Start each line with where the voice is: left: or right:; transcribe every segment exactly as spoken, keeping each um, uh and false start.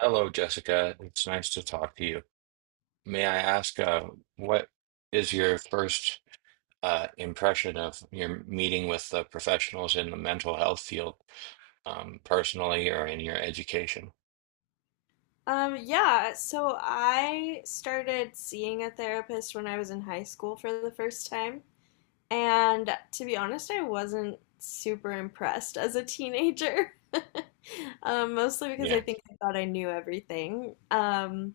right: Hello, Jessica. It's nice to talk to you. May I ask, uh, what is your first uh, impression of your meeting with the professionals in the mental health field, um, personally or in your education?
left: Um, yeah, so I started seeing a therapist when I was in high school for the first time. And to be honest, I wasn't super impressed as a teenager. Um, mostly because I
right: Yeah,
left: think I thought I knew everything. Um,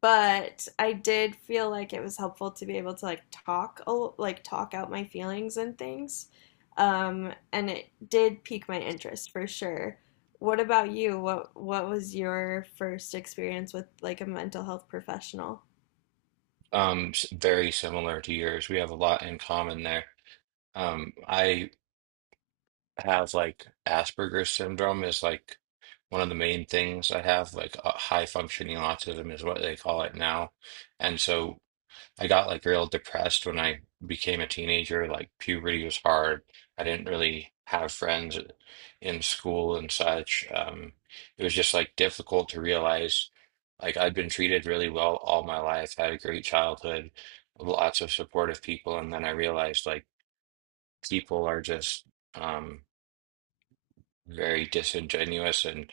left: but I did feel like it was helpful to be able to like talk like talk out my feelings and things. Um, and it did pique my interest for sure. What about you? What what was your first experience with like a mental health professional?
right: um, s- very similar to yours. We have a lot in common there. Um, I have like Asperger's syndrome is like one of the main things I have. Like uh, high functioning autism is what they call it now, and so. I got like real depressed when I became a teenager. Like puberty was hard. I didn't really have friends uh, in school and such. Um, it was just like difficult to realize like I'd been treated really well all my life. Had a great childhood, lots of supportive people, and then I realized like people are just um very disingenuous and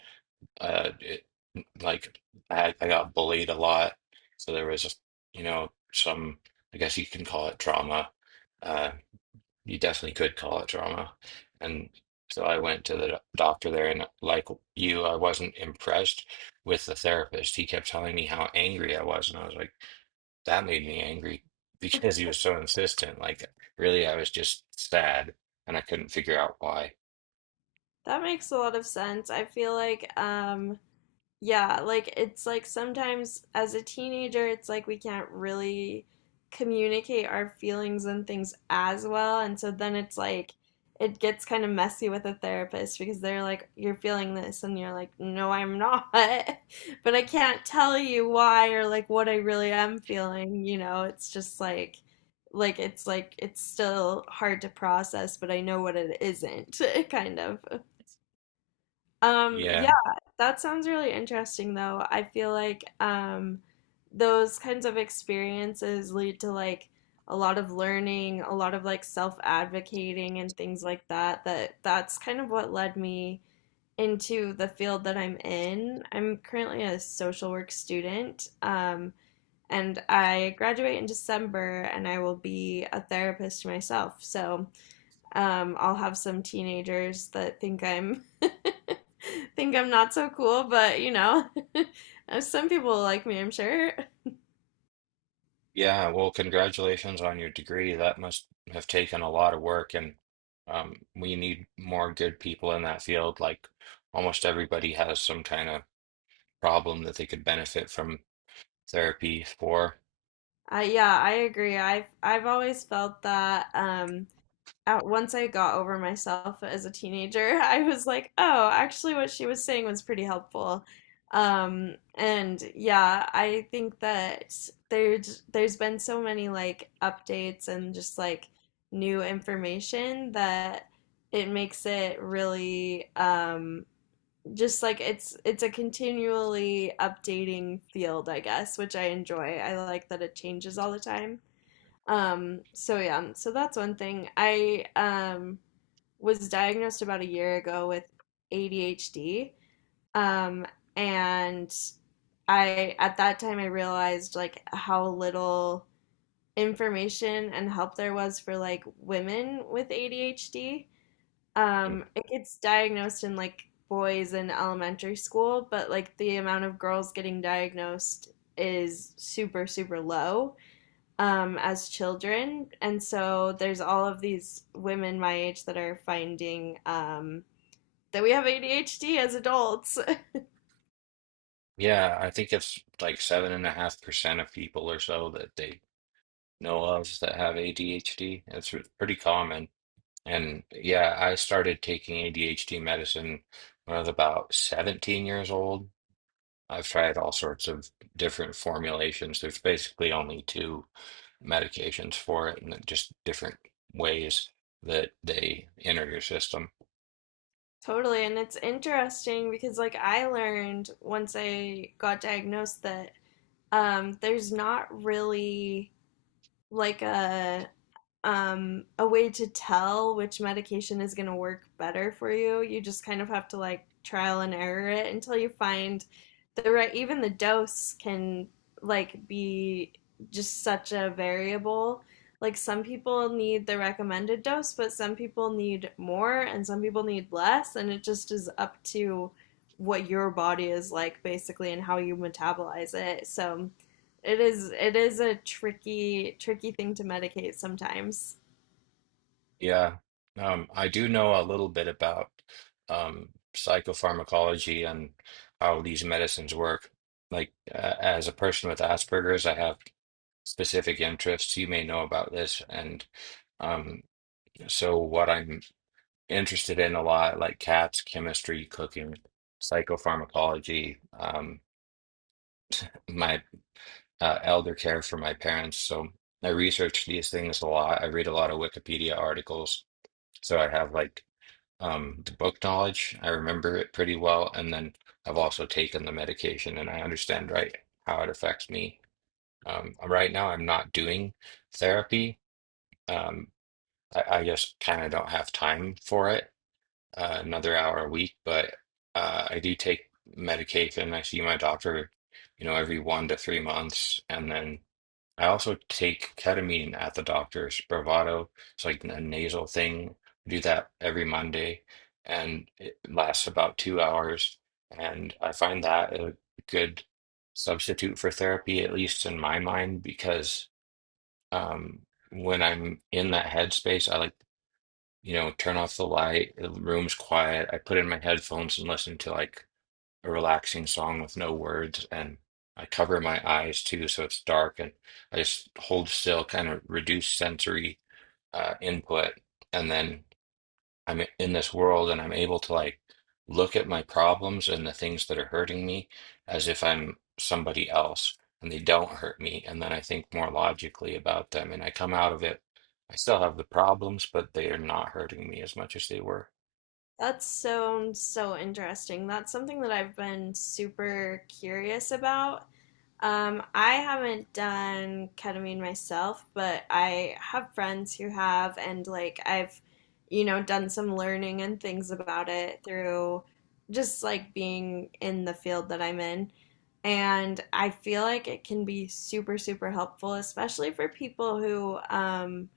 right: uh it like I, I got bullied a lot, so there was, you know, some, I guess you can call it trauma, uh you definitely could call it trauma. And so I went to the doc- doctor there, and like you I wasn't impressed with the therapist. He kept telling me how angry I was, and I was like, that made me angry because he was so insistent. Like really I was just sad and I couldn't figure out why.
left: That makes a lot of sense. I feel like um yeah, like it's like sometimes as a teenager, it's like we can't really communicate our feelings and things as well. And so then it's like it gets kind of messy with a therapist because they're like, you're feeling this, and you're like, no, I'm not. But I can't tell you why or like what I really am feeling, you know? It's just like, like it's like it's still hard to process, but I know what it isn't, kind of. Um, yeah,
right: Yeah.
left: that sounds really interesting though. I feel like um those kinds of experiences lead to like a lot of learning, a lot of like self-advocating and things like that that that's kind of what led me into the field that I'm in. I'm currently a social work student. Um and I graduate in December and I will be a therapist myself. So um, I'll have some teenagers that think I'm think I'm not so cool, but you know, some people like me, I'm sure.
right: Yeah, well, congratulations on your degree. That must have taken a lot of work, and um, we need more good people in that field. Like almost everybody has some kind of problem that they could benefit from therapy for.
left: Uh, yeah, I agree. I've I've always felt that um, at once I got over myself as a teenager, I was like, oh, actually, what she was saying was pretty helpful. Um, and yeah, I think that there's there's been so many like updates and just like new information that it makes it really um, just like it's it's a continually updating field, I guess, which I enjoy. I like that it changes all the time. Um, so yeah, so that's one thing. I um was diagnosed about a year ago with A D H D. Um, and I at that time I realized like how little information and help there was for like women with A D H D.
right: Mm.
left: Um, it gets diagnosed in like boys in elementary school, but like the amount of girls getting diagnosed is super, super low um, as children. And so there's all of these women my age that are finding um, that we have A D H D as adults.
right: Yeah, I think it's like seven and a half percent of people or so that they know of that have A D H D. It's r- pretty common. And yeah, I started taking A D H D medicine when I was about seventeen years old. I've tried all sorts of different formulations. There's basically only two medications for it, and just different ways that they enter your system.
left: Totally. And it's interesting because, like, I learned once I got diagnosed that um, there's not really like a um, a way to tell which medication is going to work better for you. You just kind of have to like trial and error it until you find the right, even the dose can like be just such a variable. Like some people need the recommended dose, but some people need more and some people need less. And it just is up to what your body is like basically and how you metabolize it. So it is it is a tricky tricky thing to medicate sometimes.
right: Yeah. Um, I do know a little bit about um, psychopharmacology and how these medicines work. Like, uh, as a person with Asperger's, I have specific interests. You may know about this. And um, so, what I'm interested in a lot, like cats, chemistry, cooking, psychopharmacology. Um, my uh, elder care for my parents, so I research these things a lot. I read a lot of Wikipedia articles, so I have like um, the book knowledge. I remember it pretty well, and then I've also taken the medication, and I understand right how it affects me. Um, right now, I'm not doing therapy. Um, I, I just kind of don't have time for it, uh, another hour a week, but uh, I do take medication. I see my doctor, you know, every one to three months, and then I also take ketamine at the doctor's. Spravato, it's like a nasal thing. I do that every Monday, and it lasts about two hours. And I find that a good substitute for therapy, at least in my mind, because um, when I'm in that headspace, I like, you know, turn off the light, the room's quiet. I put in my headphones and listen to like a relaxing song with no words, and I cover my eyes too, so it's dark, and I just hold still, kind of reduce sensory uh, input, and then. I'm in this world and I'm able to like look at my problems and the things that are hurting me as if I'm somebody else and they don't hurt me. And then I think more logically about them and I come out of it. I still have the problems, but they are not hurting me as much as they were.
left: That sounds so interesting. That's something that I've been super curious about. Um, I haven't done ketamine myself, but I have friends who have, and like I've, you know, done some learning and things about it through just like being in the field that I'm in. And I feel like it can be super, super helpful, especially for people who, um,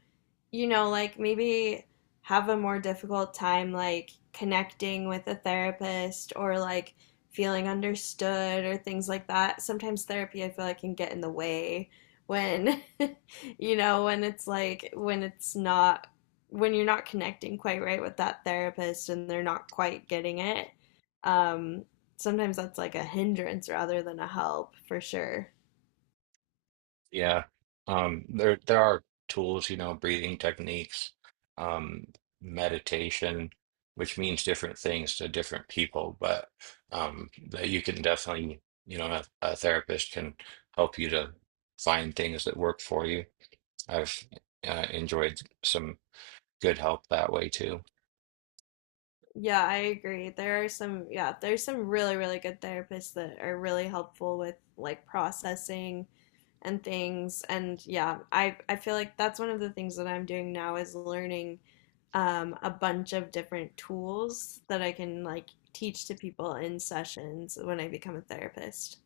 left: you know, like maybe have a more difficult time like connecting with a therapist or like feeling understood or things like that. Sometimes therapy, I feel like, can get in the way when, you know, when it's like, when it's not, when you're not connecting quite right with that therapist and they're not quite getting it. Um, sometimes that's like a hindrance rather than a help for sure.
right: Yeah. Um, there there are tools, you know, breathing techniques, um, meditation, which means different things to different people, but um, that you can definitely, you know, a, a therapist can help you to find things that work for you. I've uh, enjoyed some good help that way too.
left: Yeah, I agree. There are some, yeah, there's some really, really good therapists that are really helpful with like processing and things. And yeah, I I feel like that's one of the things that I'm doing now is learning um, a bunch of different tools that I can like teach to people in sessions when I become a therapist.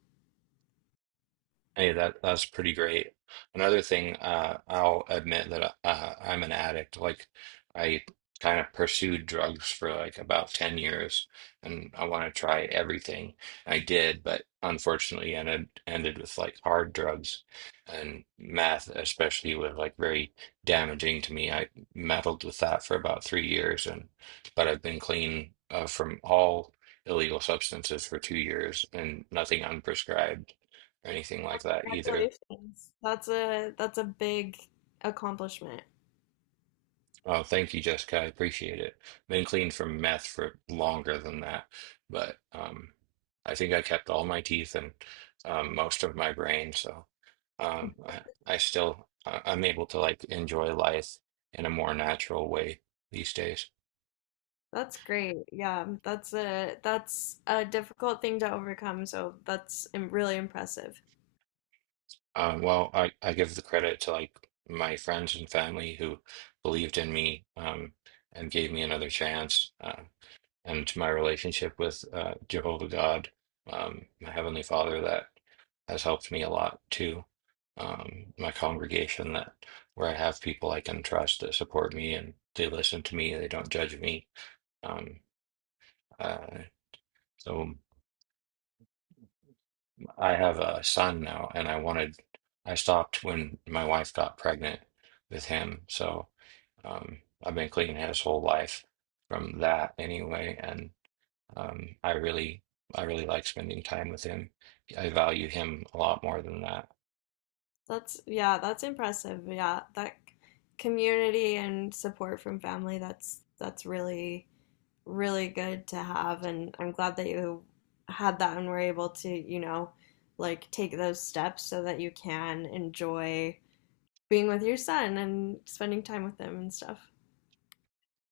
right: Hey, that that's pretty great. Another thing, uh, I'll admit that uh, I'm an addict. Like, I kind of pursued drugs for like about ten years, and I want to try everything. I did, but unfortunately, ended ended with like hard drugs, and meth especially was like very damaging to me. I meddled with that for about three years, and but I've been clean uh, from all illegal substances for two years and nothing unprescribed or anything like that either.
left: Congratulations. That's a that's a big accomplishment.
right: Oh, thank you, Jessica. I appreciate it. Been clean from meth for longer than that, but um, I think I kept all my teeth and um, most of my brain, so um, I, I still I- I'm able to like enjoy life in a more natural way these days.
left: That's great. Yeah, um, that's a that's a difficult thing to overcome, so that's im- really impressive.
right: Um, well, I, I give the credit to like my friends and family who believed in me, um, and gave me another chance. Uh, um, to my relationship with uh, Jehovah God, um, my Heavenly Father, that has helped me a lot too. Um, my congregation that where I have people I can trust that support me and they listen to me, they don't judge me. Um, uh, so I have a son now, and I wanted, I stopped when my wife got pregnant with him, so um, I've been clean his whole life from that anyway, and. Um, I really, I really like spending time with him. I value him a lot more than that.
left: That's yeah, that's impressive. Yeah, that c- community and support from family, that's that's really really good to have and I'm glad that you had that and were able to, you know, like take those steps so that you can enjoy being with your son and spending time with him and stuff.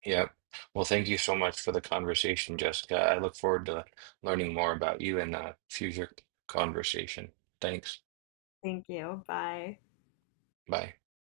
right: Yep. Well, thank you so much for the conversation, Jessica. I look forward to learning more about you in a future conversation. Thanks.
left: Thank you. Bye.
right: Bye.